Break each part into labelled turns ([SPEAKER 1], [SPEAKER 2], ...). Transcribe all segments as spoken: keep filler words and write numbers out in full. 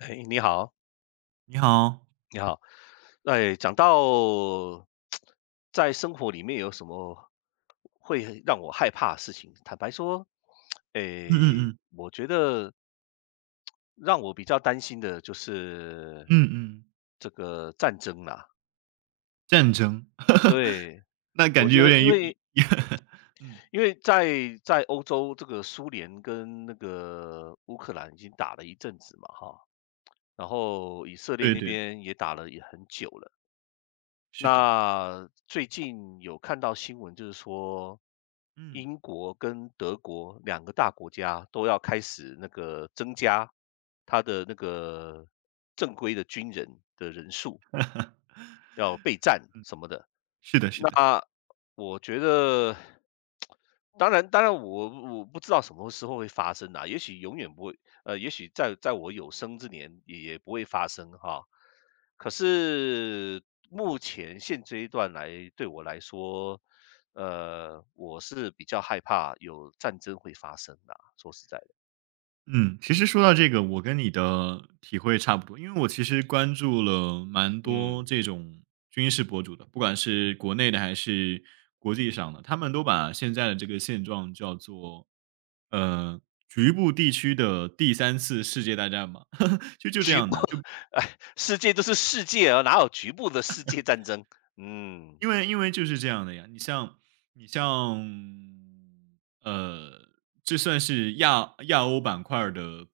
[SPEAKER 1] 哎，你好，
[SPEAKER 2] 你好。
[SPEAKER 1] 你好。哎，讲到 在生活里面有什么会让我害怕的事情。坦白说，
[SPEAKER 2] 嗯
[SPEAKER 1] 哎，
[SPEAKER 2] 嗯
[SPEAKER 1] 我觉得让我比较担心的就是
[SPEAKER 2] 嗯嗯嗯。
[SPEAKER 1] 这个战争啦。
[SPEAKER 2] 战争。
[SPEAKER 1] 对，
[SPEAKER 2] 那
[SPEAKER 1] 我
[SPEAKER 2] 感觉
[SPEAKER 1] 觉
[SPEAKER 2] 有
[SPEAKER 1] 得
[SPEAKER 2] 点
[SPEAKER 1] 因
[SPEAKER 2] 有，
[SPEAKER 1] 为
[SPEAKER 2] 嗯。
[SPEAKER 1] 因为在在欧洲，这个苏联跟那个乌克兰已经打了一阵子嘛，哈。然后以色列
[SPEAKER 2] 对
[SPEAKER 1] 那
[SPEAKER 2] 对对。
[SPEAKER 1] 边也打了也很久了。
[SPEAKER 2] 是的。
[SPEAKER 1] 那最近有看到新闻，就是说
[SPEAKER 2] 嗯。
[SPEAKER 1] 英国跟德国两个大国家都要开始那个增加他的那个正规的军人的人数，要备战什么的。
[SPEAKER 2] 是的，是的。
[SPEAKER 1] 那我觉得，当然，当然我，我不知道什么时候会发生啊，也许永远不会，呃，也许在在我有生之年也也不会发生哈。可是目前现阶段来对我来说，呃，我是比较害怕有战争会发生的啊、说实在的。
[SPEAKER 2] 嗯，其实说到这个，我跟你的体会差不多，因为我其实关注了蛮多
[SPEAKER 1] 嗯，
[SPEAKER 2] 这种军事博主的，不管是国内的还是国际上的，他们都把现在的这个现状叫做，呃，局部地区的第三次世界大战嘛，就就这
[SPEAKER 1] 局部。
[SPEAKER 2] 样的，就
[SPEAKER 1] 哎，世界都是世界啊，哪有局部的世界战争？嗯，
[SPEAKER 2] 因为因为就是这样的呀，你像你像，呃，这算是亚亚欧板块儿的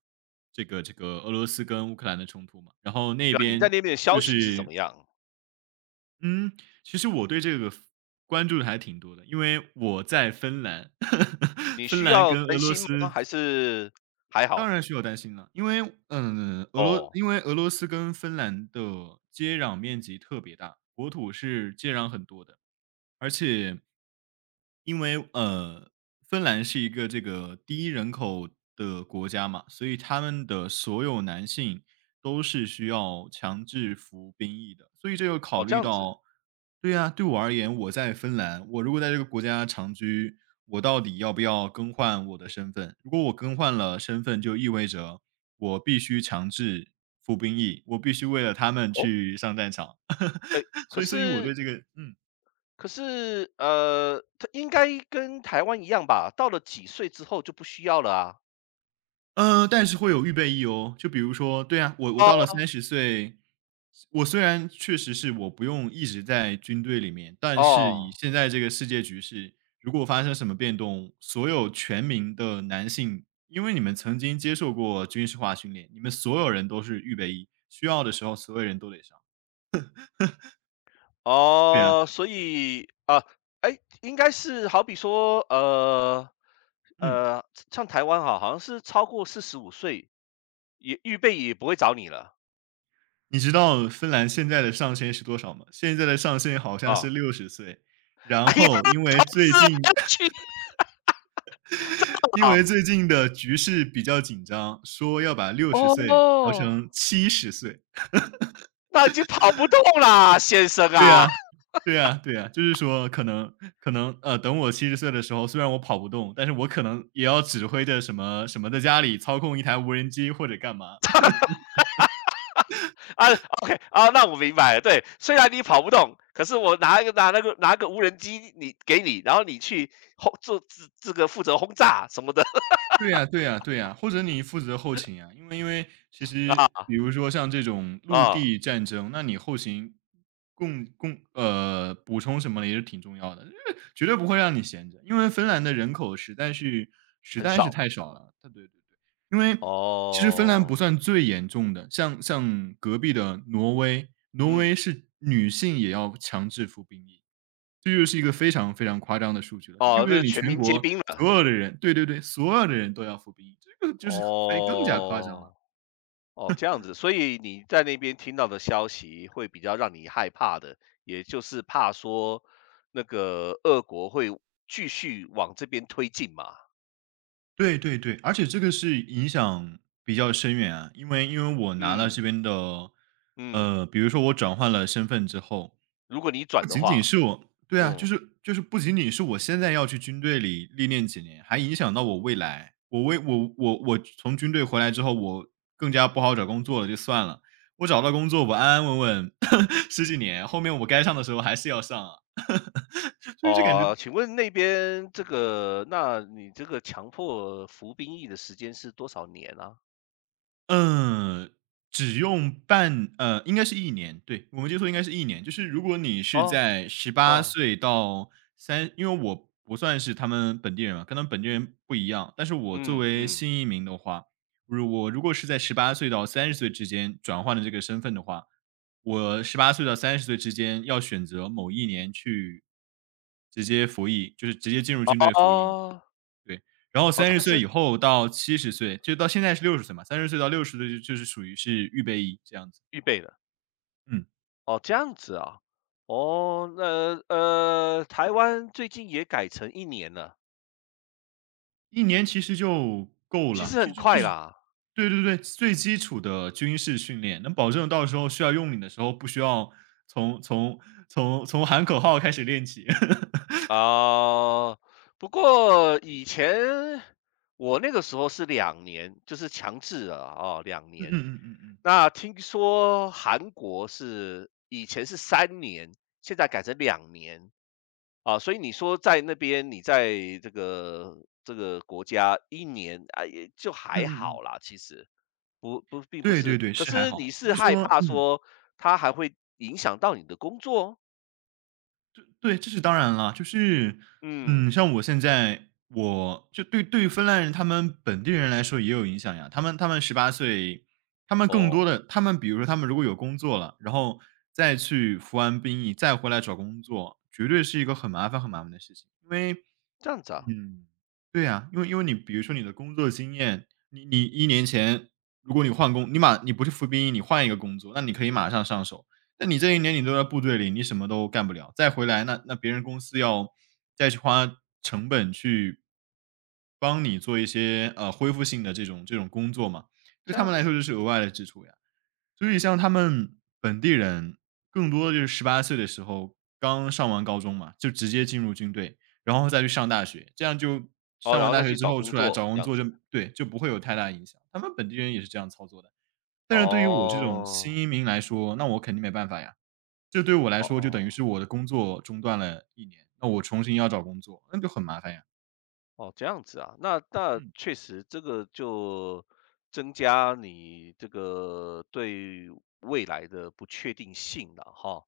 [SPEAKER 2] 这个这个俄罗斯跟乌克兰的冲突嘛，然后那
[SPEAKER 1] 对啊，你在
[SPEAKER 2] 边
[SPEAKER 1] 那边的
[SPEAKER 2] 就
[SPEAKER 1] 消息是怎
[SPEAKER 2] 是
[SPEAKER 1] 么样？
[SPEAKER 2] 嗯，其实我对这个关注的还挺多的，因为我在芬兰。
[SPEAKER 1] 你
[SPEAKER 2] 芬
[SPEAKER 1] 需
[SPEAKER 2] 兰
[SPEAKER 1] 要
[SPEAKER 2] 跟
[SPEAKER 1] 担
[SPEAKER 2] 俄罗
[SPEAKER 1] 心吗？
[SPEAKER 2] 斯
[SPEAKER 1] 还是还
[SPEAKER 2] 当
[SPEAKER 1] 好？
[SPEAKER 2] 然需要担心了，因为嗯，俄罗
[SPEAKER 1] 哦，
[SPEAKER 2] 因为俄罗斯跟芬兰的接壤面积特别大，国土是接壤很多的。而且因为呃，芬兰是一个这个第一人口的国家嘛，所以他们的所有男性都是需要强制服兵役的，所以这就考
[SPEAKER 1] 哦，这
[SPEAKER 2] 虑
[SPEAKER 1] 样子，
[SPEAKER 2] 到，对呀、对我而言，我在芬兰，我如果在这个国家长居，我到底要不要更换我的身份？如果我更换了身份，就意味着我必须强制服兵役，我必须为了他们
[SPEAKER 1] 哦，
[SPEAKER 2] 去上战场。
[SPEAKER 1] 哎，可
[SPEAKER 2] 所以，所以我
[SPEAKER 1] 是
[SPEAKER 2] 对这个，嗯。
[SPEAKER 1] 可是，呃，它应该跟台湾一样吧？到了几岁之后就不需要了啊？
[SPEAKER 2] 嗯，但是会有预备役哦。就比如说对啊，我我到
[SPEAKER 1] 哦，
[SPEAKER 2] 了三十岁，我虽然确实是我不用一直在军队里面，但是以
[SPEAKER 1] 哦，
[SPEAKER 2] 现在这个世界局势，如果发生什么变动，所有全民的男性，因为你们曾经接受过军事化训练，你们所有人都是预备役，需要的时候所有人都得上。对啊。
[SPEAKER 1] 哦所以啊，哎，应该是好比说，呃，
[SPEAKER 2] 嗯，
[SPEAKER 1] 呃，像台湾哈，好像是超过四十五岁，也预备也不会找你了，
[SPEAKER 2] 你知道芬兰现在的上限是多少吗？现在的上限好像是
[SPEAKER 1] 啊。
[SPEAKER 2] 六十岁，然
[SPEAKER 1] 哎呀，
[SPEAKER 2] 后因为
[SPEAKER 1] 同
[SPEAKER 2] 最
[SPEAKER 1] 事
[SPEAKER 2] 近
[SPEAKER 1] 去
[SPEAKER 2] 因为
[SPEAKER 1] 啊，
[SPEAKER 2] 最近的局势比较紧张，说要把六十岁调
[SPEAKER 1] 哦。
[SPEAKER 2] 成七十岁。
[SPEAKER 1] 那已经跑不动啦，先生
[SPEAKER 2] 对
[SPEAKER 1] 啊
[SPEAKER 2] 呀，对呀，对呀，就是说可能可能，呃，等我七十岁的时候，虽然我跑不动，但是我可能也要指挥着什么什么在家里操控一台无人机或者干嘛。
[SPEAKER 1] 啊。OK 啊，那我明白了。对，虽然你跑不动，可是我拿一个拿那个拿个无人机你给你，然后你去轰做这这个负责轰炸什么的
[SPEAKER 2] 对呀对呀对呀，或者你负责后勤呀。因为因为其实 比如说像这种
[SPEAKER 1] 啊
[SPEAKER 2] 陆
[SPEAKER 1] 啊，
[SPEAKER 2] 地战争，那你后勤供供呃，补充什么的也是挺重要的，因为绝对不会让你闲着。因为芬兰的人口实在是实
[SPEAKER 1] 很
[SPEAKER 2] 在是
[SPEAKER 1] 少
[SPEAKER 2] 太少了，他对对对。因为其实芬兰不
[SPEAKER 1] 哦，
[SPEAKER 2] 算最严重的，像像隔壁的挪威，挪威
[SPEAKER 1] 嗯
[SPEAKER 2] 是女性也要强制服兵役。这又是一个非常非常夸张的数据了，这意
[SPEAKER 1] 哦，
[SPEAKER 2] 味
[SPEAKER 1] 这是
[SPEAKER 2] 着你
[SPEAKER 1] 全
[SPEAKER 2] 全
[SPEAKER 1] 民皆
[SPEAKER 2] 国
[SPEAKER 1] 兵了
[SPEAKER 2] 所有的人对对对，所有的人都要服兵役，这个就是非更加夸张了。
[SPEAKER 1] 哦哦这样子。所以你在那边听到的消息会比较让你害怕的，也就是怕说那个俄国会继续往这边推进嘛。
[SPEAKER 2] 对对对，而且这个是影响比较深远啊，因为因为我拿了这
[SPEAKER 1] 嗯，
[SPEAKER 2] 边的，
[SPEAKER 1] 嗯，
[SPEAKER 2] 呃，比如说我转换了身份之后，
[SPEAKER 1] 如果你
[SPEAKER 2] 不
[SPEAKER 1] 转的
[SPEAKER 2] 仅仅
[SPEAKER 1] 话，
[SPEAKER 2] 是我，对啊，就
[SPEAKER 1] 嗯，
[SPEAKER 2] 是就是不仅仅是我现在要去军队里历练几年，还影响到我未来。我为我我我从军队回来之后，我更加不好找工作了，就算了。我找到工作，我安安稳稳 十几年，后面我该上的时候还是要上啊，所以就感觉
[SPEAKER 1] 哦，请问那边这个，那你这个强迫服兵役的时间是多少年啊？
[SPEAKER 2] 嗯，只用半呃，应该是一年，对，我们接触应该是一年。就是如果你是
[SPEAKER 1] 哦，
[SPEAKER 2] 在十八
[SPEAKER 1] 哦，
[SPEAKER 2] 岁到三，因为我不算是他们本地人嘛，跟他们本地人不一样，但是我作
[SPEAKER 1] 嗯，
[SPEAKER 2] 为
[SPEAKER 1] 嗯，
[SPEAKER 2] 新移民的话，如我如果是在十八岁到三十岁之间转换了这个身份的话，我十八岁到三十岁之间要选择某一年去直接服役，就是直接进入军队服役。
[SPEAKER 1] 哦，
[SPEAKER 2] 对，然后
[SPEAKER 1] 哦，
[SPEAKER 2] 三十
[SPEAKER 1] 他
[SPEAKER 2] 岁
[SPEAKER 1] 是
[SPEAKER 2] 以后到七十岁，就到现在是六十岁嘛三十岁到六十岁就就是属于是预备役这样子。
[SPEAKER 1] 预备的，
[SPEAKER 2] 嗯。
[SPEAKER 1] 哦，这样子啊，
[SPEAKER 2] 对
[SPEAKER 1] 哦，那呃，台湾最近也改成一年了，
[SPEAKER 2] 一年其实就够
[SPEAKER 1] 其
[SPEAKER 2] 了，
[SPEAKER 1] 实
[SPEAKER 2] 就
[SPEAKER 1] 很
[SPEAKER 2] 就就
[SPEAKER 1] 快
[SPEAKER 2] 是
[SPEAKER 1] 啦，
[SPEAKER 2] 对对对，最基础的军事训练，能保证到时候需要用你的时候，不需要从从从从喊口号开始练起。
[SPEAKER 1] 啊，不过以前我那个时候是两年，就是强制了啊，哦，两
[SPEAKER 2] 嗯嗯
[SPEAKER 1] 年。
[SPEAKER 2] 嗯嗯嗯。
[SPEAKER 1] 那听说韩国是以前是三年，现在改成两年，啊，所以你说在那边，你在这个这个国家一年，啊，也就
[SPEAKER 2] 嗯
[SPEAKER 1] 还
[SPEAKER 2] 嗯嗯。
[SPEAKER 1] 好啦，其实，不不并不
[SPEAKER 2] 对对
[SPEAKER 1] 是
[SPEAKER 2] 对，
[SPEAKER 1] 可
[SPEAKER 2] 是还
[SPEAKER 1] 是你
[SPEAKER 2] 好，只
[SPEAKER 1] 是
[SPEAKER 2] 是
[SPEAKER 1] 害
[SPEAKER 2] 说
[SPEAKER 1] 怕
[SPEAKER 2] 嗯。
[SPEAKER 1] 说它还会影响到你的工作？
[SPEAKER 2] 对，这是当然了。就是，嗯，
[SPEAKER 1] 嗯，
[SPEAKER 2] 像我现在，我就对对于芬兰人他们本地人来说也有影响呀。他们他们十八岁，他们更
[SPEAKER 1] 哦，
[SPEAKER 2] 多的他们比如说他们如果有工作了，然后再去服完兵役，再回来找工作，绝对是一个很麻烦很麻烦的事情。因为
[SPEAKER 1] 这样子啊，
[SPEAKER 2] 嗯，对呀，因为因为你比如说你的工作经验，你你一年前，如果你换工你马你不是服兵役，你换一个工作，那你可以马上上手。那你这一年你都在部队里，你什么都干不了，再回来那那别人公司要再去花成本去帮你做一些，呃，恢复性的这种这种工作嘛，对
[SPEAKER 1] 这
[SPEAKER 2] 他
[SPEAKER 1] 样
[SPEAKER 2] 们来说
[SPEAKER 1] 子，
[SPEAKER 2] 就是额外的支出呀。所以像他们本地人，更多的就是十八岁的时候，刚上完高中嘛，就直接进入军队，然后再去上大学，这样就
[SPEAKER 1] 哦，
[SPEAKER 2] 上
[SPEAKER 1] 然
[SPEAKER 2] 完
[SPEAKER 1] 后再
[SPEAKER 2] 大学
[SPEAKER 1] 去
[SPEAKER 2] 之
[SPEAKER 1] 找
[SPEAKER 2] 后
[SPEAKER 1] 工
[SPEAKER 2] 出来找
[SPEAKER 1] 作，这
[SPEAKER 2] 工
[SPEAKER 1] 样
[SPEAKER 2] 作就
[SPEAKER 1] 子，
[SPEAKER 2] 对，就不会有太大影响，他们本地人也是这样操作的。但是对于我这种新
[SPEAKER 1] 哦，
[SPEAKER 2] 移民来说，那我肯定没办法呀。这对我来
[SPEAKER 1] 哦
[SPEAKER 2] 说就等于
[SPEAKER 1] 哦。
[SPEAKER 2] 是我的工作中断了一年，那我重新要找工作，那就很麻烦呀。
[SPEAKER 1] 哦，这样子啊，那那
[SPEAKER 2] 嗯。
[SPEAKER 1] 确实这个就增加你这个对未来的不确定性了哈。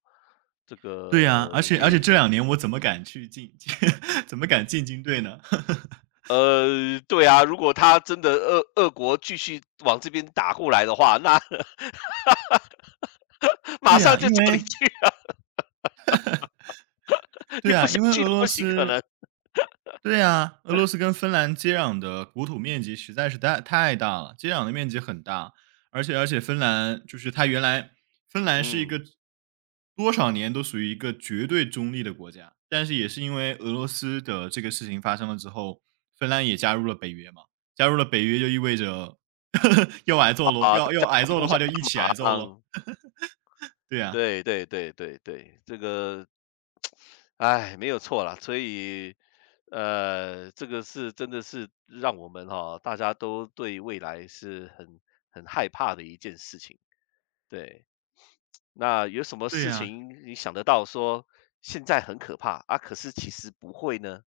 [SPEAKER 1] 这
[SPEAKER 2] 对呀，而
[SPEAKER 1] 个
[SPEAKER 2] 且而且
[SPEAKER 1] 也
[SPEAKER 2] 这两年我怎么敢去进 怎么敢进军队呢？
[SPEAKER 1] 呃，对啊，如果他真的俄俄国继续往这边打过来的话，那 马
[SPEAKER 2] 对
[SPEAKER 1] 上
[SPEAKER 2] 呀，
[SPEAKER 1] 就
[SPEAKER 2] 因
[SPEAKER 1] 叫你
[SPEAKER 2] 为
[SPEAKER 1] 去啊，你
[SPEAKER 2] 对
[SPEAKER 1] 不
[SPEAKER 2] 呀，
[SPEAKER 1] 想
[SPEAKER 2] 因为
[SPEAKER 1] 去
[SPEAKER 2] 俄
[SPEAKER 1] 都不
[SPEAKER 2] 罗
[SPEAKER 1] 行，可能。
[SPEAKER 2] 斯对啊，俄罗斯跟芬兰接壤的国土面积实在是太太大了，接壤的面积很大，而且而且芬兰就是它原来芬兰是一
[SPEAKER 1] 嗯，
[SPEAKER 2] 个多少年都属于一个绝对中立的国家，但是也是因为俄罗斯的这个事情发生了之后，芬兰也加入了北约嘛，加入了北约就意味着 要挨
[SPEAKER 1] 好
[SPEAKER 2] 揍喽，
[SPEAKER 1] 啊，大
[SPEAKER 2] 要要
[SPEAKER 1] 家
[SPEAKER 2] 挨揍
[SPEAKER 1] 互
[SPEAKER 2] 的
[SPEAKER 1] 相
[SPEAKER 2] 话就一起
[SPEAKER 1] 帮
[SPEAKER 2] 挨揍喽。
[SPEAKER 1] 忙。
[SPEAKER 2] 对呀、
[SPEAKER 1] 对对对对对，这个唉，没有错啦，所以，呃，这个是真的是让我们哈，大家都对未来是很很害怕的一件事情。对，那有什么
[SPEAKER 2] 对
[SPEAKER 1] 事
[SPEAKER 2] 呀、
[SPEAKER 1] 情你想得到说现在很可怕啊，可是其实不会呢？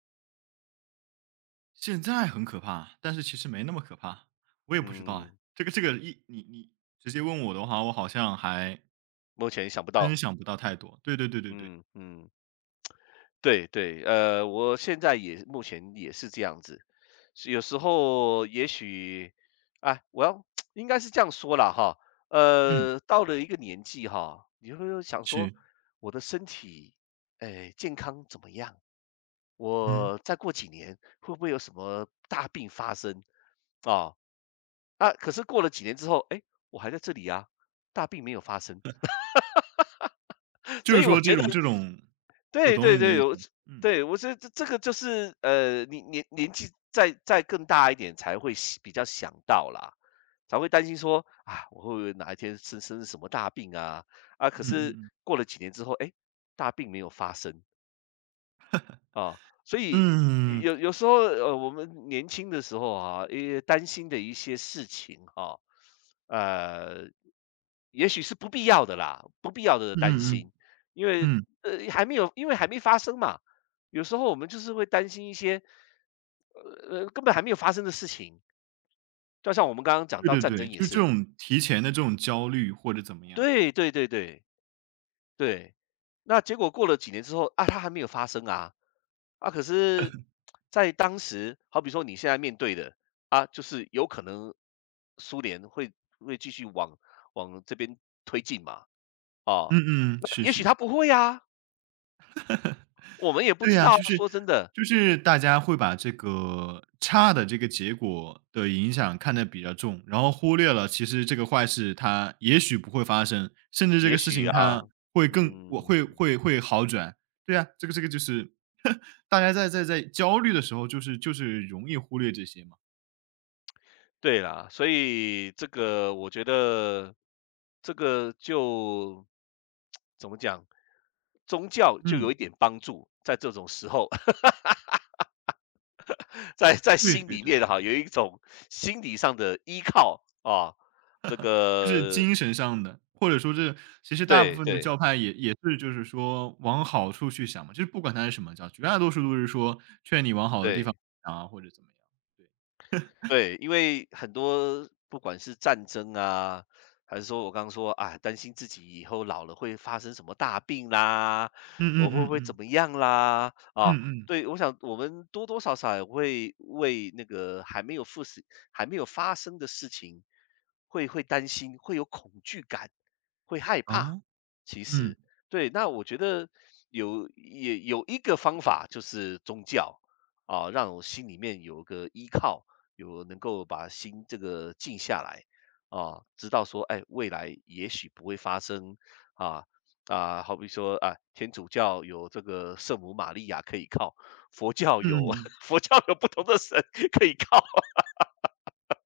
[SPEAKER 2] 现在很可怕，但是其实没那么可怕，我也不知道哎。
[SPEAKER 1] 嗯，
[SPEAKER 2] 这个这个一你你直接问我的话，我好像还
[SPEAKER 1] 目前想不
[SPEAKER 2] 真
[SPEAKER 1] 到。
[SPEAKER 2] 想不到太多。对对对对对。
[SPEAKER 1] 嗯嗯。对对，呃，我现在也目前也是这样子，是有时候也许，啊，我要 应该是这样说啦哈，
[SPEAKER 2] 嗯，
[SPEAKER 1] 呃，到了一个年纪哈，你会想说，
[SPEAKER 2] 是。
[SPEAKER 1] 我的身体，哎，健康怎么样？
[SPEAKER 2] 嗯，
[SPEAKER 1] 我再过几年会不会有什么大病发生？啊、啊，可是过了几年之后，哎，我还在这里啊，大病没有发生。
[SPEAKER 2] 就
[SPEAKER 1] 所
[SPEAKER 2] 是
[SPEAKER 1] 以我
[SPEAKER 2] 说这
[SPEAKER 1] 觉得
[SPEAKER 2] 种这种，我
[SPEAKER 1] 对
[SPEAKER 2] 懂
[SPEAKER 1] 对
[SPEAKER 2] 你的
[SPEAKER 1] 对，
[SPEAKER 2] 意思。
[SPEAKER 1] 我是
[SPEAKER 2] 嗯
[SPEAKER 1] 对我觉得这这个就是呃，你年年纪再再更大一点才会想比较想到啦，才会担心说啊，我会不会哪一天生生什么大病啊？啊，可
[SPEAKER 2] 嗯
[SPEAKER 1] 是
[SPEAKER 2] 嗯
[SPEAKER 1] 过了几年之后，哎，大病没有发生，啊，所以
[SPEAKER 2] 嗯嗯
[SPEAKER 1] 有有时候，呃，我们年轻的时候啊，也担心的一些事情哈、呃，也许是不必要的啦，不必要的
[SPEAKER 2] 嗯
[SPEAKER 1] 担
[SPEAKER 2] 嗯嗯。
[SPEAKER 1] 心，因为
[SPEAKER 2] 嗯
[SPEAKER 1] 呃还没有，因为还没发生嘛。有时候我们就是会担心一些，呃呃，根本还没有发生的事情，就像我们刚刚讲
[SPEAKER 2] 对
[SPEAKER 1] 到
[SPEAKER 2] 对
[SPEAKER 1] 战
[SPEAKER 2] 对，
[SPEAKER 1] 争也
[SPEAKER 2] 就是这
[SPEAKER 1] 是，
[SPEAKER 2] 种提前的这种焦虑或者怎么样。
[SPEAKER 1] 对对对对，对，那结果过了几年之后啊，它还没有发生啊，啊，可是，在当时，好比说你现在面对的啊，就是有可能苏联会会继续往往这边推进嘛，啊，
[SPEAKER 2] 嗯嗯，
[SPEAKER 1] 那
[SPEAKER 2] 是
[SPEAKER 1] 也许
[SPEAKER 2] 是
[SPEAKER 1] 它
[SPEAKER 2] 是。
[SPEAKER 1] 不会啊，我们也不
[SPEAKER 2] 对
[SPEAKER 1] 知
[SPEAKER 2] 呀，
[SPEAKER 1] 道
[SPEAKER 2] 就
[SPEAKER 1] 啊，
[SPEAKER 2] 是
[SPEAKER 1] 说真的，
[SPEAKER 2] 就是大家会把这个差的这个结果的影响看得比较重，然后忽略了其实这个坏事它也许不会发生，甚至这
[SPEAKER 1] 也
[SPEAKER 2] 个事
[SPEAKER 1] 许
[SPEAKER 2] 情它
[SPEAKER 1] 啊，
[SPEAKER 2] 会更我会
[SPEAKER 1] 嗯。
[SPEAKER 2] 会会好转。对呀，这个这个就是 大家在在在焦虑的时候，就是就是容易忽略这些嘛。
[SPEAKER 1] 对啦，所以这个我觉得，这个就怎么讲，宗教就有
[SPEAKER 2] 嗯。
[SPEAKER 1] 一点帮助，在这种时候。在在
[SPEAKER 2] 对
[SPEAKER 1] 心
[SPEAKER 2] 对
[SPEAKER 1] 里
[SPEAKER 2] 对。
[SPEAKER 1] 面哈，有一种心理上的依靠啊，这
[SPEAKER 2] 就是
[SPEAKER 1] 个
[SPEAKER 2] 精神上的，或者说这其实大部
[SPEAKER 1] 对
[SPEAKER 2] 分的
[SPEAKER 1] 对
[SPEAKER 2] 教派也也是就是说往好处去想嘛，就是不管它是什么教，绝大多数都是说劝你往好的地方
[SPEAKER 1] 对。
[SPEAKER 2] 想啊，或者怎么样。对。
[SPEAKER 1] 对，因为很多不管是战争啊，还是说我刚刚说啊，担心自己以后老了会发生什么大病啦，
[SPEAKER 2] 嗯
[SPEAKER 1] 我
[SPEAKER 2] 嗯
[SPEAKER 1] 会
[SPEAKER 2] 嗯
[SPEAKER 1] 不会怎
[SPEAKER 2] 嗯。
[SPEAKER 1] 么样啦？
[SPEAKER 2] 嗯
[SPEAKER 1] 啊，
[SPEAKER 2] 嗯。
[SPEAKER 1] 对，我想我们多多少少也会为那个还没有复始还没有发生的事情，会会担心，会有恐惧感，会害怕。
[SPEAKER 2] 哦。
[SPEAKER 1] 其
[SPEAKER 2] 嗯。
[SPEAKER 1] 实，对，那我觉得有也有一个方法，就是宗教啊，让我心里面有个依靠。有能够把心这个静下来啊，知道说，哎，未来也许不会发生啊啊，好比说啊，天主教有这个圣母玛利亚可以靠，佛教
[SPEAKER 2] 嗯
[SPEAKER 1] 有
[SPEAKER 2] 嗯嗯。
[SPEAKER 1] 佛教有不同的神可以靠，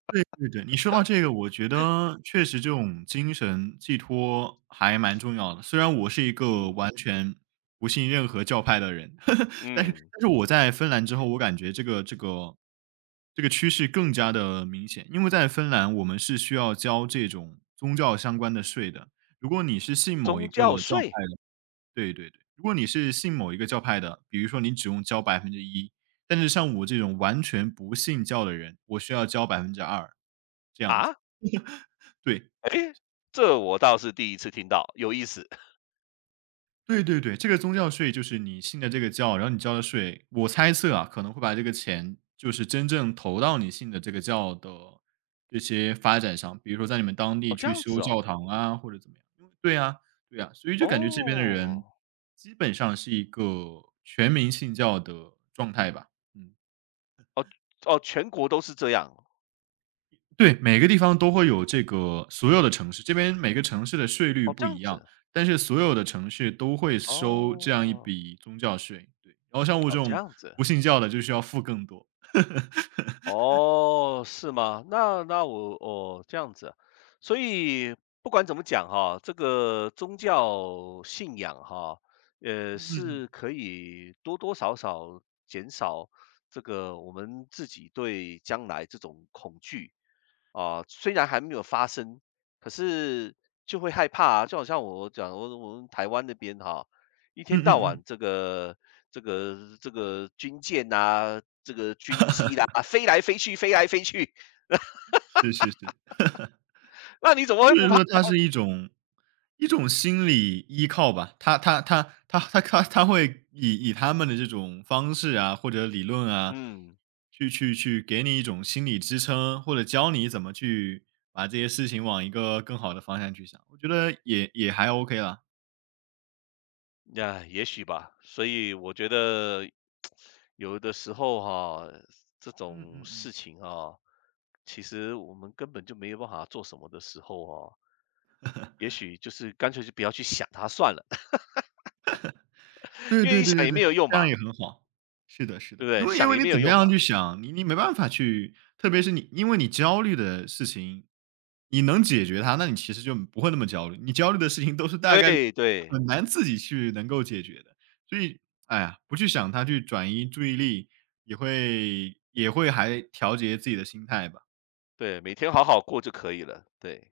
[SPEAKER 2] 对对对，你说到这个，我觉得确实这种精神寄托还蛮重要的。虽然我是一个
[SPEAKER 1] 嗯
[SPEAKER 2] 完全不信任何教派的人，但是
[SPEAKER 1] 嗯，
[SPEAKER 2] 但是我在芬兰之后，我感觉这个这个这个趋势更加的明显。因为在芬兰，我们是需要交这种宗教相关的税的。如果你是信某一
[SPEAKER 1] 宗
[SPEAKER 2] 个
[SPEAKER 1] 教
[SPEAKER 2] 教
[SPEAKER 1] 税
[SPEAKER 2] 派的，对对对，如果你是信某一个教派的，比如说你只用交百分之一，但是像我这种完全不信教的人，我需要交百分之二这样子。
[SPEAKER 1] 啊，
[SPEAKER 2] 对，对，
[SPEAKER 1] 哎，这我倒是第一次听到，有意思
[SPEAKER 2] 对对对，这个宗教税就是你信的这个教，然后你交的税，我猜测啊，可能会把这个钱就是真正投到你信的这个教的这些发展上，比如说在你们当
[SPEAKER 1] 哦，
[SPEAKER 2] 地
[SPEAKER 1] 这
[SPEAKER 2] 去
[SPEAKER 1] 样子
[SPEAKER 2] 修教
[SPEAKER 1] 哦，
[SPEAKER 2] 堂啊，或者怎么样。因为对啊，对啊，所以就感觉这边的
[SPEAKER 1] 哦
[SPEAKER 2] 人基本上是一个全民信教的状态吧。嗯。
[SPEAKER 1] 哦哦，全国都是这样
[SPEAKER 2] 对，每个地方都会有这个所有的城市，这边每个城市的税率
[SPEAKER 1] 哦，这
[SPEAKER 2] 不
[SPEAKER 1] 样
[SPEAKER 2] 一样，
[SPEAKER 1] 子
[SPEAKER 2] 但是所有的城市都会收这样一
[SPEAKER 1] 哦，
[SPEAKER 2] 笔宗教税，对。然后像我
[SPEAKER 1] 哦
[SPEAKER 2] 这
[SPEAKER 1] 这
[SPEAKER 2] 种
[SPEAKER 1] 样子。
[SPEAKER 2] 不信教的就需要付更多。
[SPEAKER 1] 哦，是吗？那那我哦这样子啊所以不管怎么讲哈，这个宗教信仰哈，呃，
[SPEAKER 2] 嗯嗯嗯。
[SPEAKER 1] 是可以多多少少减少这个我们自己对将来这种恐惧啊，虽然还没有发生，可是就会害怕啊。就好像我讲，我我们台湾那边哈、一
[SPEAKER 2] 嗯
[SPEAKER 1] 天到
[SPEAKER 2] 嗯嗯。
[SPEAKER 1] 晚这个这个这个军舰呐、啊这个军机啦、飞来飞去，飞来飞去。
[SPEAKER 2] 是是是。
[SPEAKER 1] 那你怎么会
[SPEAKER 2] 就
[SPEAKER 1] 不
[SPEAKER 2] 是
[SPEAKER 1] 怕
[SPEAKER 2] 说它
[SPEAKER 1] 呢？
[SPEAKER 2] 是一种一种心理依靠吧，他他他他他他他会以以他们的这种方式啊，或者理论啊，
[SPEAKER 1] 嗯。
[SPEAKER 2] 去去去给你一种心理支撑，或者教你怎么去把这些事情往一个更好的方向去想，我觉得也也还 OK 了。
[SPEAKER 1] 呀，也许吧。所以我觉得有的时候哈，这
[SPEAKER 2] 嗯
[SPEAKER 1] 种
[SPEAKER 2] 嗯嗯。
[SPEAKER 1] 事情啊，其实我们根本就没有办法做什么的时候啊，也许就是干脆就不要去想它算了。
[SPEAKER 2] 对
[SPEAKER 1] 因为
[SPEAKER 2] 对
[SPEAKER 1] 你
[SPEAKER 2] 对
[SPEAKER 1] 想
[SPEAKER 2] 对
[SPEAKER 1] 也没
[SPEAKER 2] 对，
[SPEAKER 1] 有用
[SPEAKER 2] 这样
[SPEAKER 1] 嘛，
[SPEAKER 2] 也很好。是的，是
[SPEAKER 1] 对不
[SPEAKER 2] 的，因
[SPEAKER 1] 对？
[SPEAKER 2] 为因
[SPEAKER 1] 想
[SPEAKER 2] 为
[SPEAKER 1] 也
[SPEAKER 2] 你
[SPEAKER 1] 没有
[SPEAKER 2] 怎么
[SPEAKER 1] 用
[SPEAKER 2] 样
[SPEAKER 1] 嘛。
[SPEAKER 2] 去想，你你没办法去，特别是你因为你焦虑的事情，你能解决它，那你其实就不会那么焦虑。你焦虑的事情都是大概率
[SPEAKER 1] 对对
[SPEAKER 2] 很难自己去能够解决的，所以，哎呀，不去想它，去转移注意力，也会也会还调节自己的心态吧。
[SPEAKER 1] 对，每天好好过就可以了。对。